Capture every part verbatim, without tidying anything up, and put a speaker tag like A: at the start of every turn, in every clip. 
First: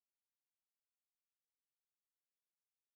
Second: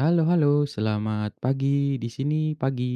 A: Halo halo, selamat pagi, di sini pagi.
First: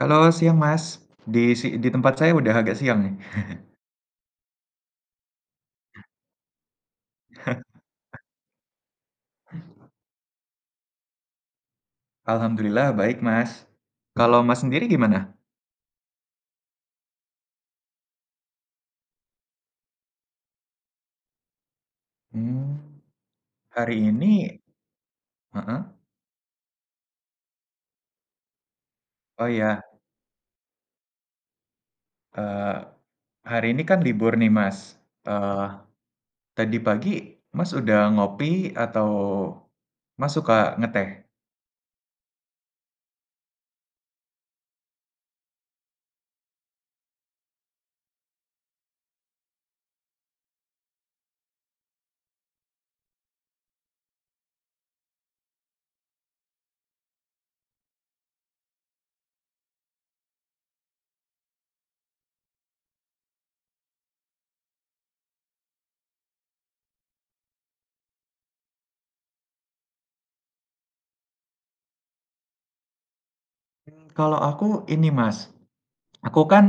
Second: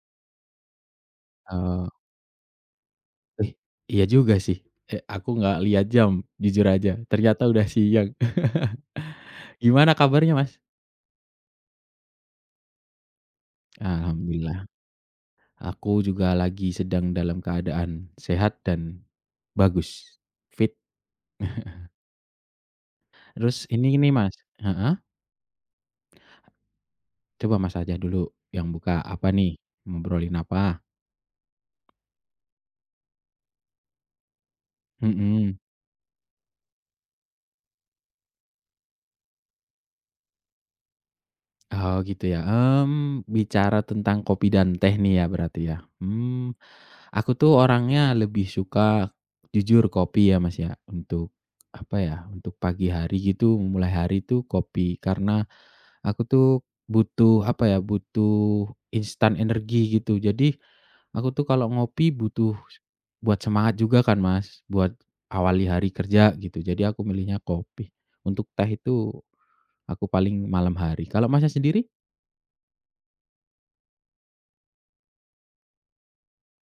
B: Halo, siang Mas. Di si
A: Eee,
B: di tempat saya udah agak siang nih.
A: eh, iya juga sih. Eh, aku nggak lihat jam, jujur aja, ternyata udah siang. Gimana kabarnya, Mas?
B: Alhamdulillah baik, Mas. Kalau Mas
A: Alhamdulillah,
B: sendiri gimana?
A: aku juga lagi sedang dalam keadaan sehat dan bagus, fit.
B: Mmm,
A: Terus ini
B: hari
A: nih,
B: ini
A: Mas, heeh,
B: Heeh,
A: coba Mas aja dulu yang buka, apa
B: oh
A: nih?
B: ya,
A: Ngobrolin apa?
B: eee, hari ini kan libur nih, Mas.
A: Mhm.
B: Eee, Tadi pagi Mas udah ngopi atau Mas suka ngeteh?
A: Oh gitu ya, mmm, bicara tentang kopi dan teh nih ya berarti ya? Hmm. Aku tuh orangnya lebih suka jujur kopi ya, Mas, ya, untuk apa ya, untuk pagi hari gitu, memulai hari tuh kopi. Karena aku tuh butuh apa ya, butuh instan energi gitu. Jadi aku tuh kalau ngopi butuh buat semangat juga kan, Mas, buat awali hari kerja gitu. Jadi aku milihnya kopi. Untuk teh itu aku paling malam hari. Kalau Masnya sendiri?
B: Mmm, kalau aku ini, Mas, aku kan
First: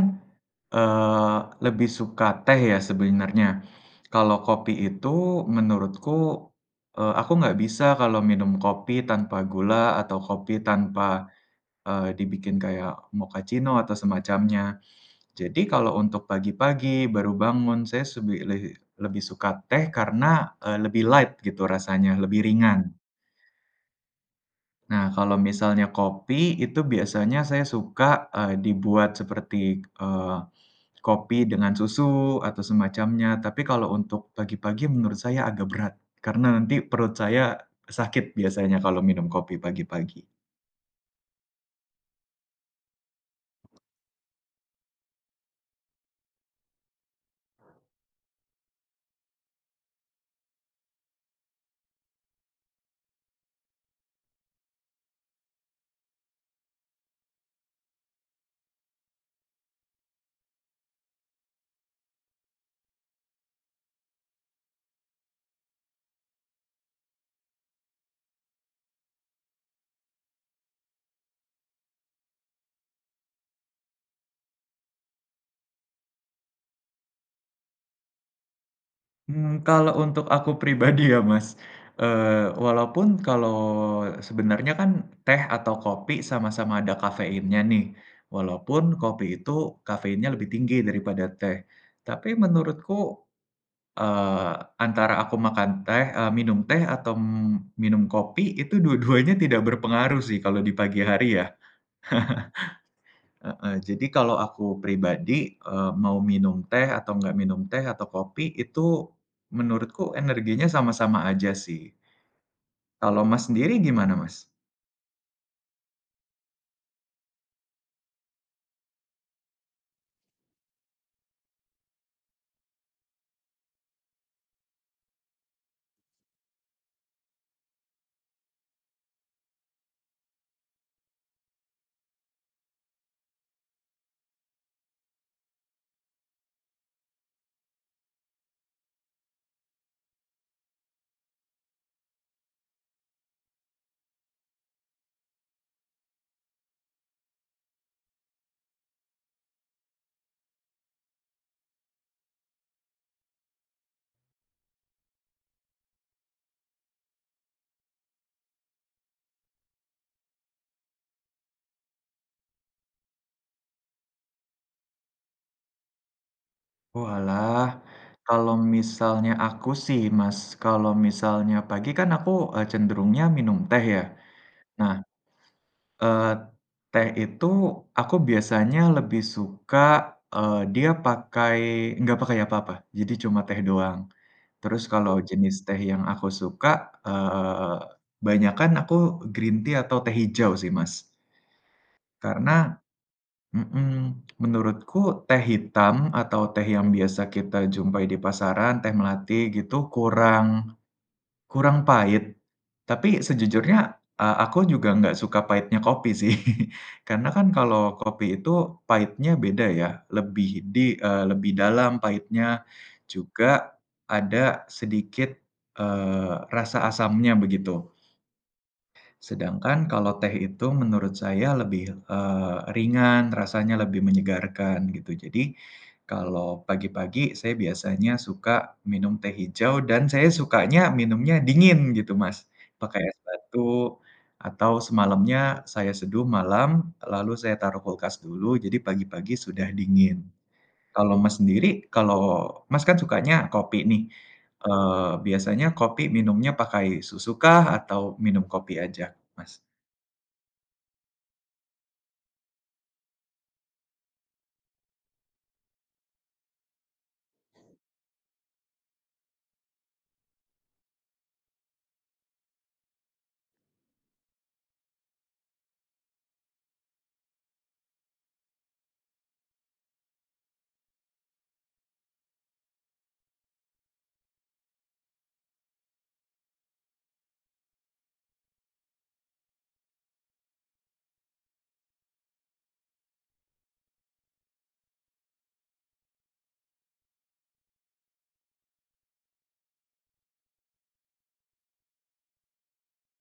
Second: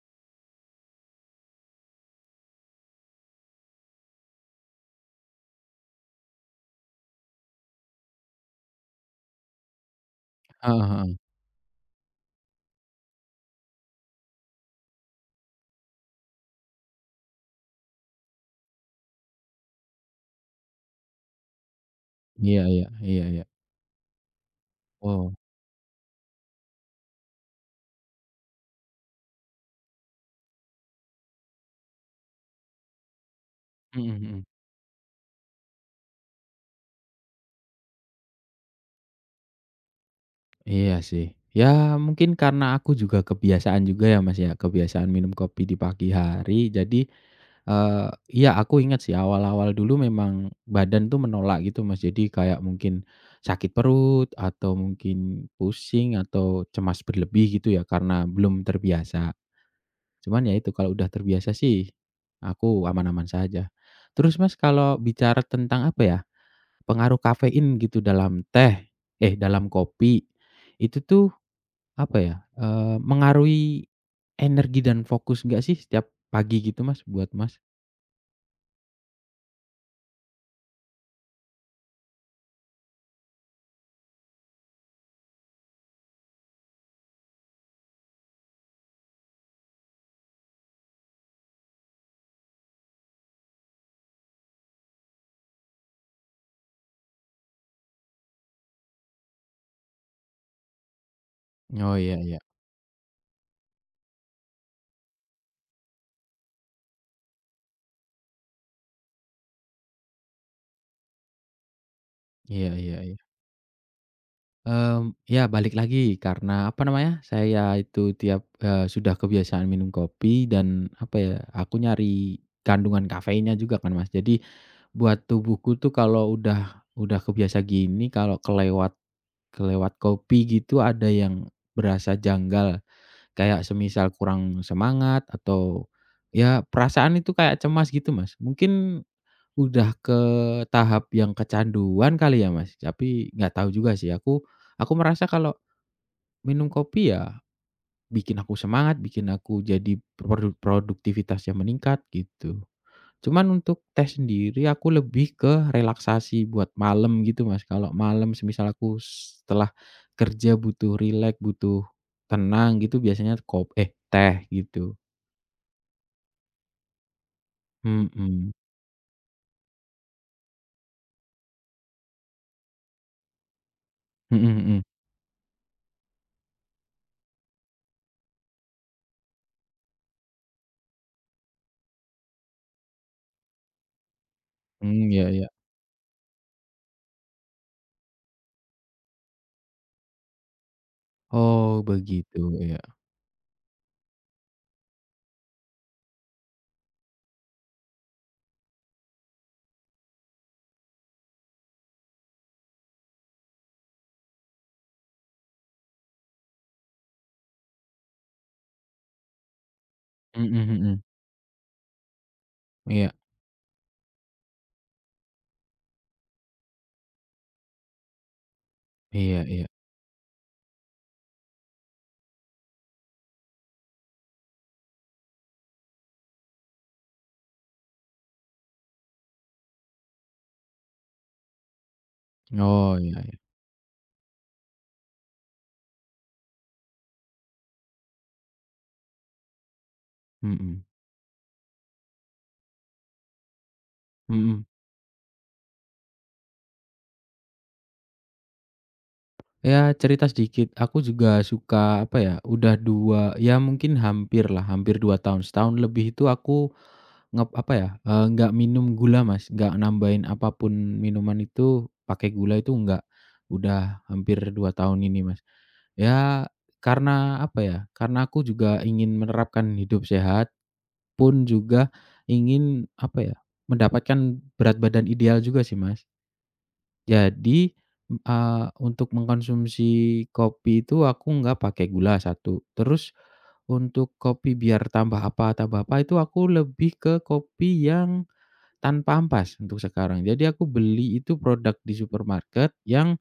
B: Eee, lebih suka teh ya sebenarnya. Kalau kopi itu menurutku, eee, aku nggak bisa kalau minum kopi tanpa gula atau kopi
A: Heeh heeh.
B: tanpa, eee, dibikin kayak mochaccino atau semacamnya. Jadi kalau untuk pagi-pagi baru bangun saya sebi lehi lebih suka teh karena, eee, lebih light gitu rasanya, lebih
A: Iya iya
B: ringan.
A: iya iya.
B: Nah
A: Oh,
B: kalau misalnya kopi itu biasanya saya suka, eee, dibuat seperti, eee kopi dengan susu atau semacamnya, tapi kalau
A: mhm
B: untuk
A: mhm.
B: pagi-pagi menurut saya agak berat, karena nanti perut saya sakit biasanya kalau minum kopi pagi-pagi.
A: Iya sih. Ya mungkin karena aku juga kebiasaan juga ya, Mas, ya, kebiasaan minum kopi di pagi hari. Jadi, eee, iya aku ingat sih awal-awal dulu memang badan tuh menolak gitu, Mas. Jadi kayak mungkin sakit perut atau mungkin pusing atau cemas berlebih gitu ya karena belum terbiasa. Cuman ya itu kalau udah terbiasa sih aku aman-aman saja. Terus, Mas, kalau bicara tentang apa ya, pengaruh kafein gitu dalam teh eh, dalam kopi, itu tuh apa ya, eee, mengaruhi energi dan fokus nggak sih setiap pagi gitu Mas, buat Mas?
B: Mmm, kalau untuk aku pribadi ya, Mas, eee, walaupun kalau sebenarnya kan teh atau kopi sama-sama ada kafeinnya nih, walaupun kopi itu kafeinnya lebih tinggi daripada teh. Tapi menurutku Eee, antara aku makan teh eee, minum teh atau minum kopi itu dua-duanya tidak berpengaruh sih kalau di pagi hari ya,
A: Oh iya iya.
B: heeh. Jadi kalau aku pribadi, eee, mau minum teh atau nggak minum teh atau kopi itu menurutku energinya sama-sama aja sih.
A: Iya iya iya.
B: Kalau Mas sendiri gimana Mas?
A: Mmm, ya balik lagi karena apa namanya, saya itu tiap, eee, sudah kebiasaan minum kopi dan apa ya, aku nyari kandungan kafeinnya juga kan Mas. Jadi buat tubuhku tuh kalau udah udah kebiasa gini, kalau kelewat kelewat kopi gitu ada yang berasa janggal. Kayak semisal kurang semangat atau ya perasaan itu kayak cemas gitu, Mas. Mungkin udah ke tahap yang kecanduan kali ya, Mas, tapi nggak tahu juga sih aku aku merasa kalau minum kopi ya bikin aku semangat, bikin aku jadi produ produktivitasnya meningkat gitu. Cuman untuk teh sendiri aku lebih ke relaksasi buat malam gitu, Mas. Kalau malam semisal aku setelah kerja butuh rileks, butuh tenang gitu biasanya kop eh, teh gitu.
B: Walah,
A: Mhm,
B: kalau misalnya aku sih Mas, kalau misalnya pagi kan aku, eee, cenderungnya minum teh ya.
A: mhm mhm,
B: Nah, Eee, teh itu aku biasanya lebih suka, eee, dia pakai nggak pakai apa-apa, jadi cuma teh doang. Terus
A: mmm,
B: kalau
A: iya iya.
B: jenis teh yang aku suka, eee, banyakan aku green tea atau teh hijau sih, Mas.
A: Oh begitu,
B: Karena
A: iya.
B: mhm, menurutku teh hitam atau teh yang biasa kita jumpai di pasaran, teh melati gitu kurang Kurang pahit, tapi sejujurnya, eee, aku juga nggak suka pahitnya kopi sih. Karena kan kalau kopi itu pahitnya beda ya,
A: Mhm
B: lebih di
A: mhm,
B: eee, lebih dalam pahitnya,
A: iya,
B: juga ada sedikit, eee, rasa asamnya begitu.
A: iya iya.
B: Sedangkan kalau teh itu menurut saya lebih, eee, ringan, rasanya lebih menyegarkan gitu. Jadi, kalau pagi-pagi saya biasanya suka minum teh hijau dan saya sukanya minumnya dingin gitu, Mas.
A: Oh,
B: Pakai es
A: iya iya,
B: batu atau semalamnya saya seduh malam, lalu saya taruh kulkas dulu, jadi pagi-pagi sudah dingin.
A: mhm,
B: Kalau Mas sendiri, kalau Mas kan sukanya kopi nih,
A: mhm.
B: eee, biasanya kopi minumnya pakai susu kah atau minum kopi aja, Mas?
A: Ya cerita sedikit, aku juga suka, apa ya, udah dua, ya mungkin hampirlah, hampir dua tahun, setahun lebih itu aku ngep apa ya, eee, nggak minum gula Mas, nggak nambahin apa pun minuman itu pakai gula itu nggak, udah hampir dua tahun ini Mas. Ya karena, apa ya, karena aku juga ingin menerapkan hidup sehat pun juga ingin, apa ya, mendapatkan berat badan ideal juga sih, Mas. Jadi, eee, untuk mengkonsumsi kopi itu aku nggak pakai gula, satu. Terus untuk kopi biar tambah apa tambah apa, itu aku lebih ke kopi yang tanpa ampas untuk sekarang. Jadi aku beli itu produk di supermarket yang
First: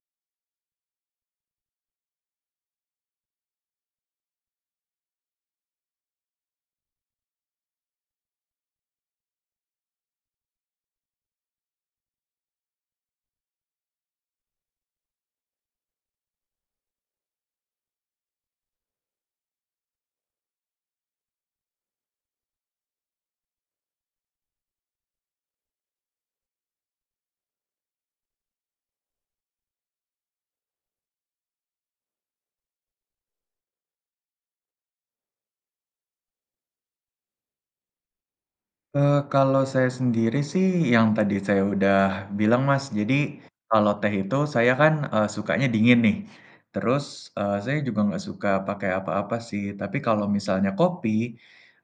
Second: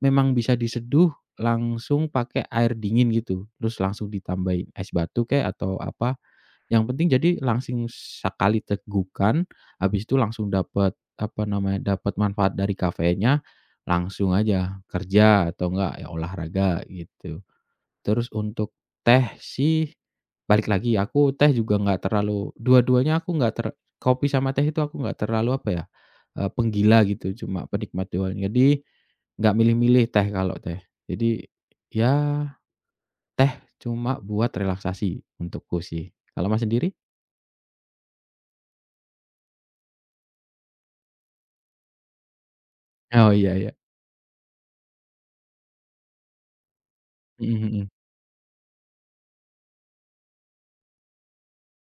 A: memang bisa diseduh langsung pakai air dingin gitu, terus langsung ditambahin es batu kayak atau apa. Yang penting jadi langsing sekali tegukan, habis itu langsung dapat, apa namanya, dapat manfaat dari kafeinnya, langsung aja kerja atau enggak ya olahraga gitu. Terus untuk teh sih, balik lagi aku teh juga nggak terlalu dua-duanya aku nggak ter kopi sama teh itu aku nggak terlalu, apa ya, eee, penggila gitu, cuma penikmat doang. Jadi nggak milih-milih teh kalau teh. Jadi ya teh cuma buat relaksasi untukku sih. Kalau Mas sendiri?
B: Eee, kalau saya sendiri sih yang tadi saya udah bilang, Mas.
A: Oh,
B: Jadi,
A: iya iya.
B: kalau teh itu saya kan, eee, sukanya dingin nih. Terus, eee,
A: Mhm
B: saya
A: mhm.
B: juga nggak suka pakai apa-apa sih. Tapi kalau misalnya kopi,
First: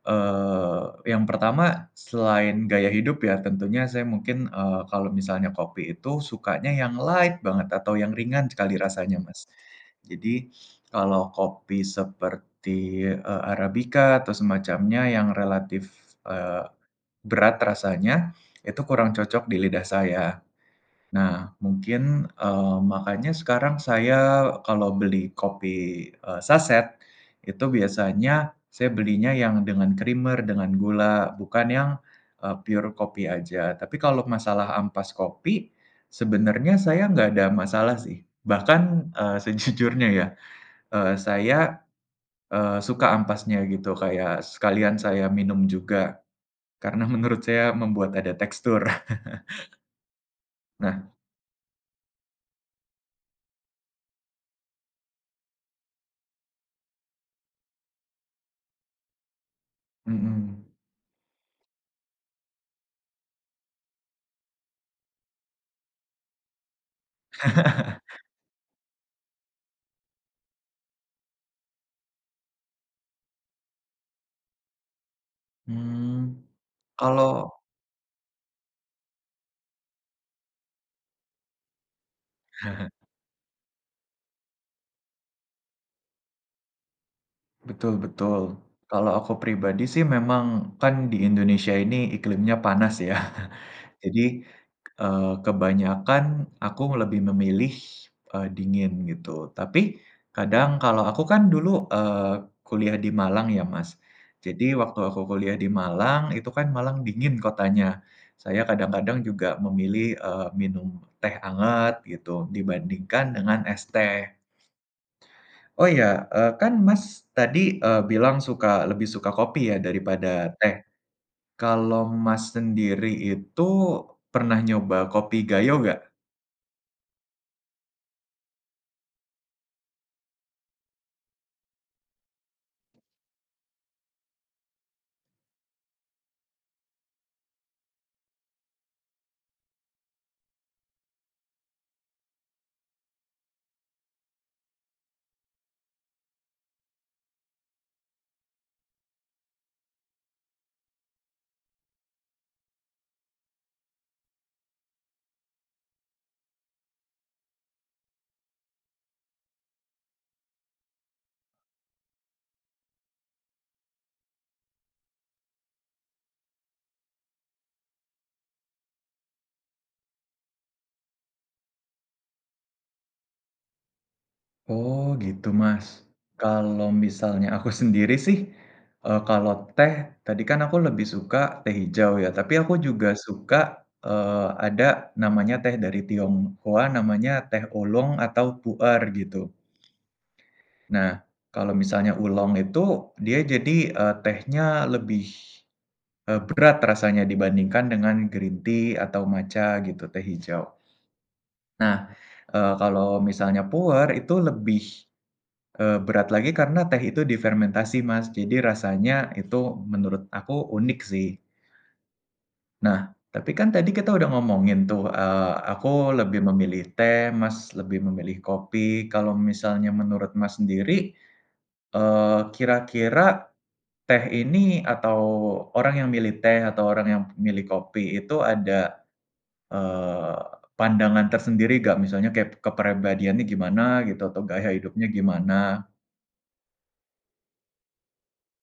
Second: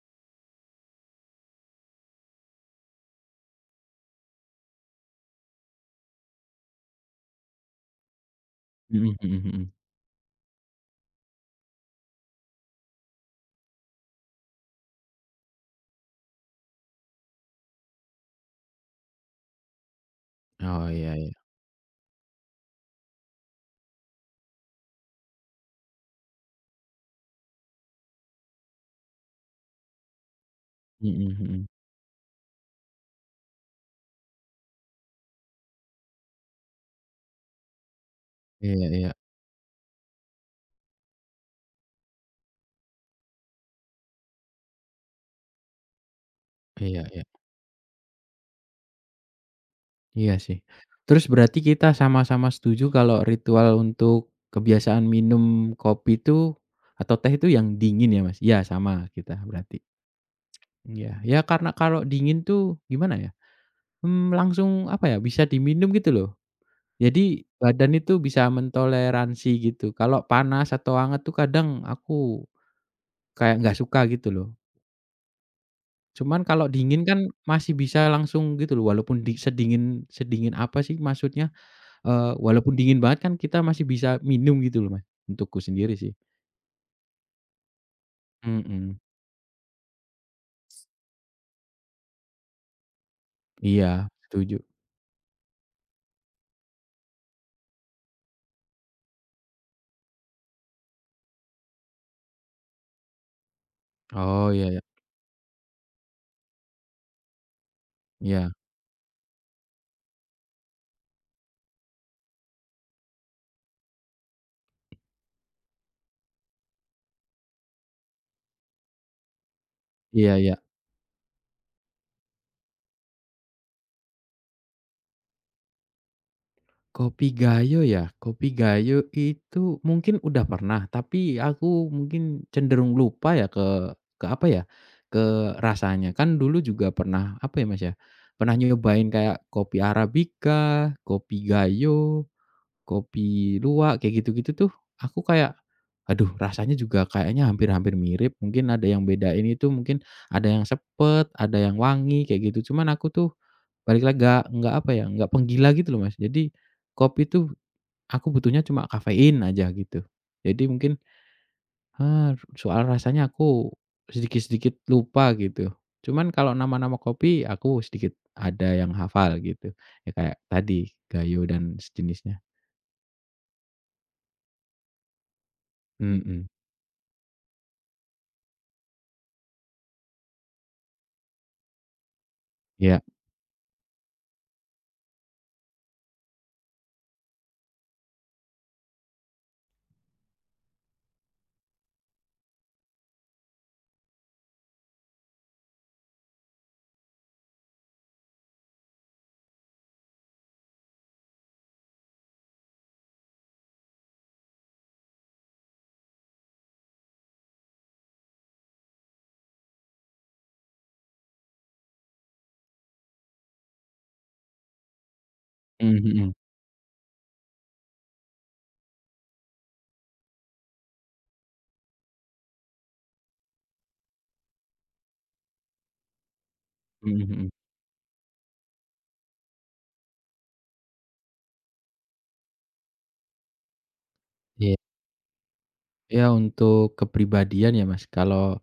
B: eee, yang pertama selain gaya hidup ya tentunya saya mungkin, eee, kalau misalnya kopi itu sukanya yang light banget atau yang ringan sekali
A: Mhm
B: rasanya,
A: mhm
B: Mas.
A: mhm. Mhm.
B: Jadi, kalau kopi seperti, eee, Arabica atau semacamnya yang relatif, eee berat rasanya, itu kurang cocok di lidah saya.
A: Oh, iya iya.
B: Nah, mungkin, eee, makanya sekarang saya kalau beli kopi, eee, saset, itu biasanya saya belinya yang dengan creamer, dengan
A: Mhm
B: gula,
A: mhm. Mhm.
B: bukan yang, eee, pure kopi aja. Tapi kalau masalah ampas kopi, sebenarnya saya nggak ada masalah sih.
A: Iya iya.
B: Bahkan, eee, sejujurnya ya, eee, saya, eee, suka ampasnya gitu, kayak sekalian saya minum juga,
A: Iya
B: karena
A: iya.
B: menurut saya membuat ada tekstur.
A: Iya sih.
B: Nah
A: Terus berarti kita sama-sama setuju kalau ritual untuk kebiasaan minum kopi itu atau teh itu yang dingin ya, Mas? Iya, sama kita berarti.
B: mhm.
A: Iya. Ya karena kalau dingin tuh gimana ya, mmm, langsung apa ya, bisa diminum gitu loh. Jadi badan itu bisa mentoleransi gitu. Kalau panas atau anget tuh kadang aku kayak nggak suka gitu loh.
B: Mmm.
A: Cuman kalau dingin kan
B: Kalau
A: masih bisa langsung gitu loh, walaupun di sedingin sedingin apa sih maksudnya, eee, walaupun dingin banget kan kita masih bisa minum gitu loh, Mas, untukku sendiri sih.
B: betul betul.
A: Mhm,
B: Kalau aku pribadi sih memang kan di Indonesia ini iklimnya panas ya.
A: iya
B: Jadi,
A: setuju.
B: eee, kebanyakan aku lebih memilih, eee, dingin gitu. Tapi kadang kalau aku kan dulu, eee, kuliah di Malang ya, Mas.
A: Oh iya
B: Jadi
A: iya,
B: waktu aku kuliah di Malang, itu kan Malang dingin kotanya.
A: iya,
B: Saya kadang-kadang juga memilih, eee, minum teh hangat gitu dibandingkan dengan es teh. Oh iya, eee, kan Mas tadi, eee, bilang suka lebih suka kopi ya
A: iya
B: daripada
A: iya.
B: teh. Kalau Mas sendiri itu pernah nyoba kopi Gayo nggak?
A: Kopi Gayo ya? Kopi Gayo itu mungkin udah pernah, tapi aku mungkin cenderung lupa ya ke ke apa ya, ke rasanya. Kan dulu juga pernah apa ya, Mas, ya, pernah nyobain kayak kopi Arabica, kopi Gayo. Kopi luwak kayak gitu-gitu tuh, aku kayak, aduh rasanya juga kayaknya hampir-hampir mirip, mungkin ada yang bedain itu mungkin ada yang sepet, ada yang wangi kayak gitu. Cuman aku tuh balik lagi nggak nggak apa ya, nggak penggila gitu loh Mas. Jadi kopi tuh aku butuhnya cuma kafein aja gitu. Jadi mungkin, eee, soal rasanya aku sedikit-sedikit lupa gitu. Cuman kalau nama-nama kopi aku sedikit ada yang hafal gitu. Ya kayak tadi, Gayo dan sejenisnya.
B: Oh gitu Mas.
A: Mhm,
B: Kalau misalnya aku sendiri sih, eee, kalau teh tadi kan aku lebih suka teh hijau ya, tapi aku
A: iya.
B: juga suka, eee, ada namanya teh dari Tionghoa namanya teh oolong atau pu'er gitu. Nah, kalau misalnya oolong itu dia jadi, eee, tehnya lebih Eee, berat rasanya dibandingkan dengan green tea atau matcha gitu, teh hijau. Nah, eee, kalau misalnya puer itu lebih, eee, berat lagi karena teh itu difermentasi Mas, jadi rasanya itu menurut aku unik sih. Nah, tapi kan tadi kita udah ngomongin tuh, eee,
A: Mmm,
B: aku
A: mhm.
B: lebih memilih teh, Mas lebih memilih kopi. Kalau misalnya menurut Mas sendiri, eee, kira-kira teh ini atau orang yang milih teh atau orang
A: Mhm
B: yang
A: mhm.
B: milih kopi itu ada eee, pandangan tersendiri nggak? Misalnya kayak kepribadiannya gimana gitu atau gaya
A: Iya.
B: hidupnya gimana?
A: Ya untuk kepribadian ya Mas, kalau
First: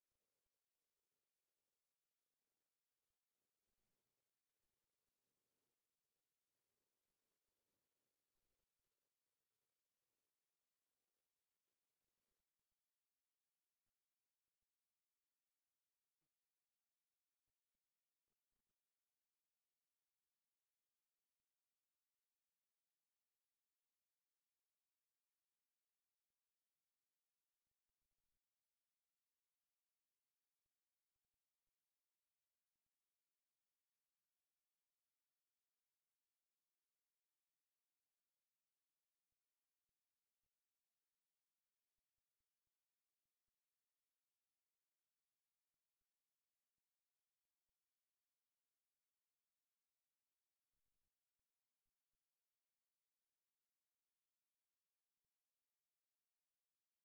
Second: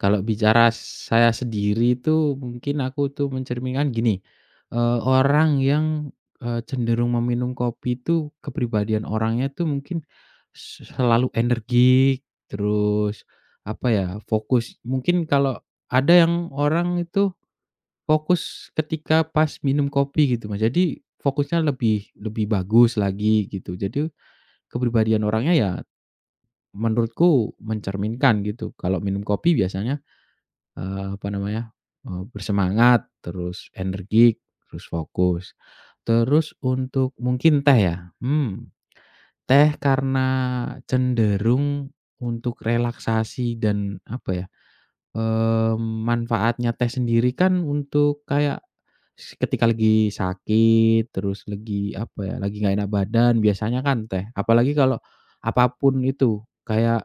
A: kalau bicara saya sendiri itu mungkin aku tuh mencerminkan gini, eee, orang yang, eee, cenderung meminum kopi itu kepribadian orangnya tuh mungkin se selalu energik, terus apa ya, fokus. Mungkin kalau ada yang orang itu fokus ketika pas minum kopi gitu Mas, jadi fokusnya lebih lebih bagus lagi gitu. Jadi kepribadian orangnya ya menurutku mencerminkan gitu. Kalau minum kopi biasanya, eee, apa namanya, eee, bersemangat, terus energik, terus fokus. Terus untuk mungkin teh ya, mmm, teh karena cenderung untuk relaksasi dan apa ya, Eee, manfaatnya teh sendiri kan untuk kayak s ketika lagi sakit, terus lagi apa ya, lagi nggak enak badan biasanya kan teh. Apalagi kalau apa pun itu, kayak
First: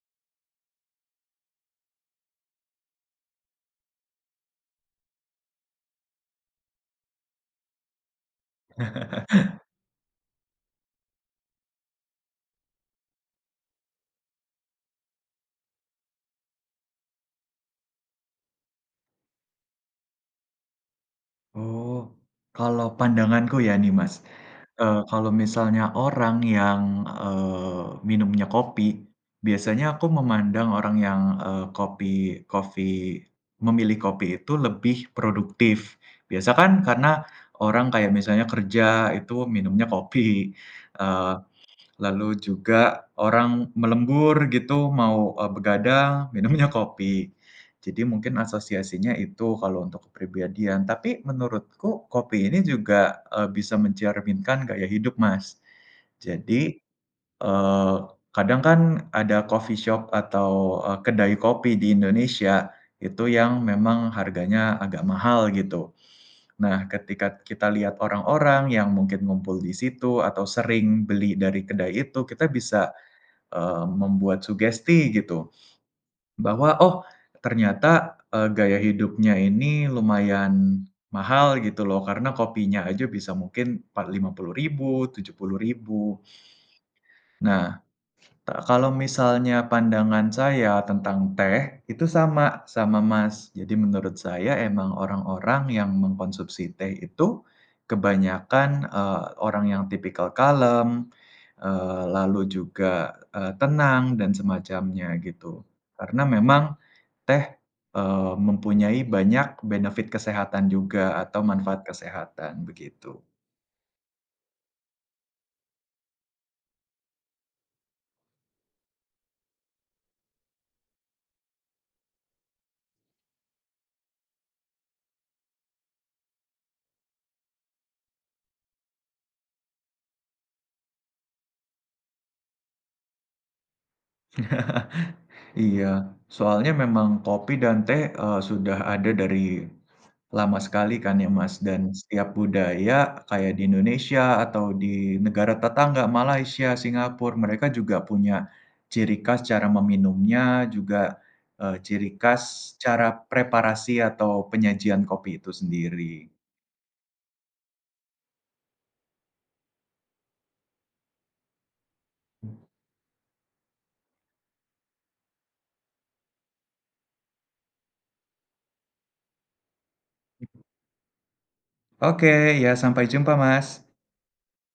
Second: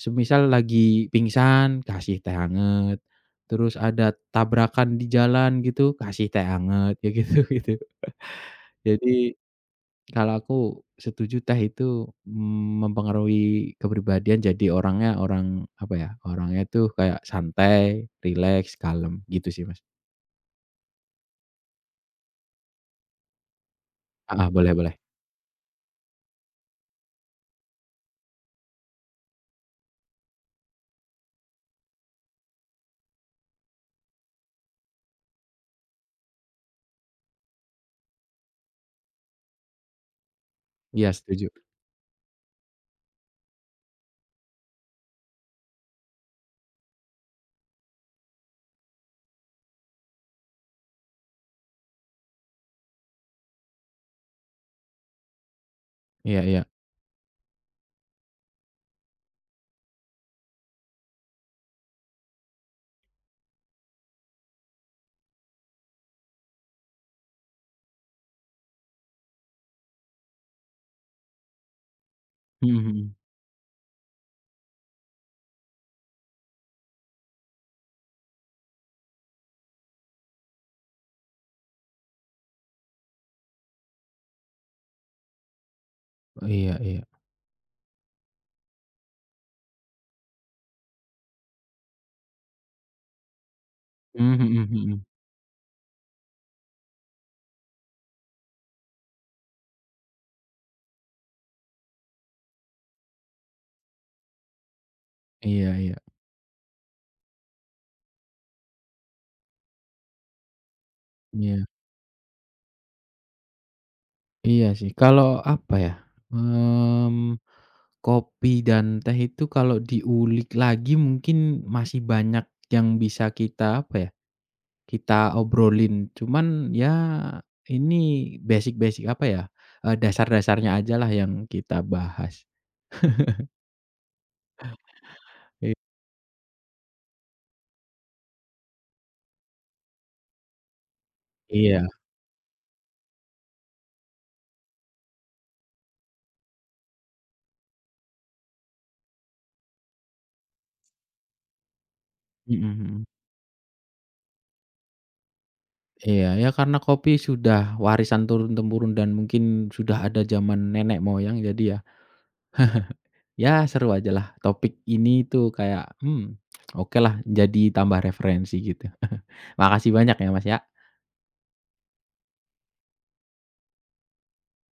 A: semisal lagi pingsan kasih teh hangat, terus ada tabrakan di jalan gitu kasih teh hangat, ya gitu gitu. Jadi kalau aku setuju teh itu, mmm, mempengaruhi kepribadian jadi orangnya orang, apa ya, orangnya tuh kayak santai, rileks, kalem, gitu sih, Mas.
B: Oh, kalau pandanganku ya nih Mas,
A: Heeh, boleh boleh.
B: eee, kalau misalnya orang yang, eee, minumnya kopi, biasanya aku memandang orang yang, eee, kopi kopi memilih kopi itu lebih produktif. Biasa kan karena orang kayak misalnya kerja itu minumnya kopi,
A: Iya
B: eh,
A: setuju.
B: lalu juga orang melembur gitu mau, eee, begadang minumnya kopi. Jadi mungkin asosiasinya itu kalau untuk kepribadian. Tapi menurutku kopi ini juga, eee, bisa mencerminkan gaya hidup, Mas.
A: Iya
B: Jadi,
A: iya.
B: eee, kadang kan ada coffee shop atau, eee, kedai kopi di Indonesia itu yang memang harganya agak mahal gitu. Nah, ketika kita lihat orang-orang yang mungkin ngumpul di situ atau sering beli dari kedai itu, kita
A: Mhm
B: bisa
A: mhm.
B: Eee, membuat sugesti gitu, bahwa, "Oh, ternyata, eee, gaya hidupnya ini lumayan mahal gitu loh, karena kopinya aja bisa mungkin empat lima puluh ribu, tujuh puluh ribu rupiah."
A: Iya iya.
B: Nah, Ta kalau misalnya pandangan saya tentang teh, itu sama, sama Mas. Jadi menurut
A: Mmm,
B: saya
A: mhm
B: emang
A: mhm.
B: orang-orang yang mengkonsumsi teh itu kebanyakan, eee, orang yang tipikal kalem, eee, lalu juga, eee, tenang dan semacamnya gitu.
A: Iya iya.
B: Karena memang teh, eee, mempunyai banyak benefit kesehatan juga atau
A: Iya.
B: manfaat kesehatan, begitu.
A: Iya sih. Kalau apa ya, mmm, kopi dan teh itu kalau diulik lagi mungkin masih banyak yang bisa kita, apa ya, kita obrolin, cuman ya ini basic-basic apa ya, eee, dasar-dasarnya ajalah yang kita bahas. I
B: Iya, soalnya memang kopi dan teh, eee, sudah ada dari lama sekali kan ya Mas,
A: Iya,
B: dan
A: iya.
B: setiap budaya kayak di Indonesia atau di negara tetangga Malaysia, Singapura, mereka juga punya ciri khas cara meminumnya, juga, eee, ciri
A: Mhm
B: khas
A: mhm.
B: cara preparasi atau penyajian kopi itu sendiri.
A: Iya, ya karena kopi sudah warisan turun-temurun dan mungkin sudah ada zaman nenek moyang jadi ya, ya seru ajalah topik ini tuh kayak, mmm, okelah jadi tambah referensi gitu. Makasih banyak ya, Mas, ya.
B: Oke, ya sampai jumpa Mas.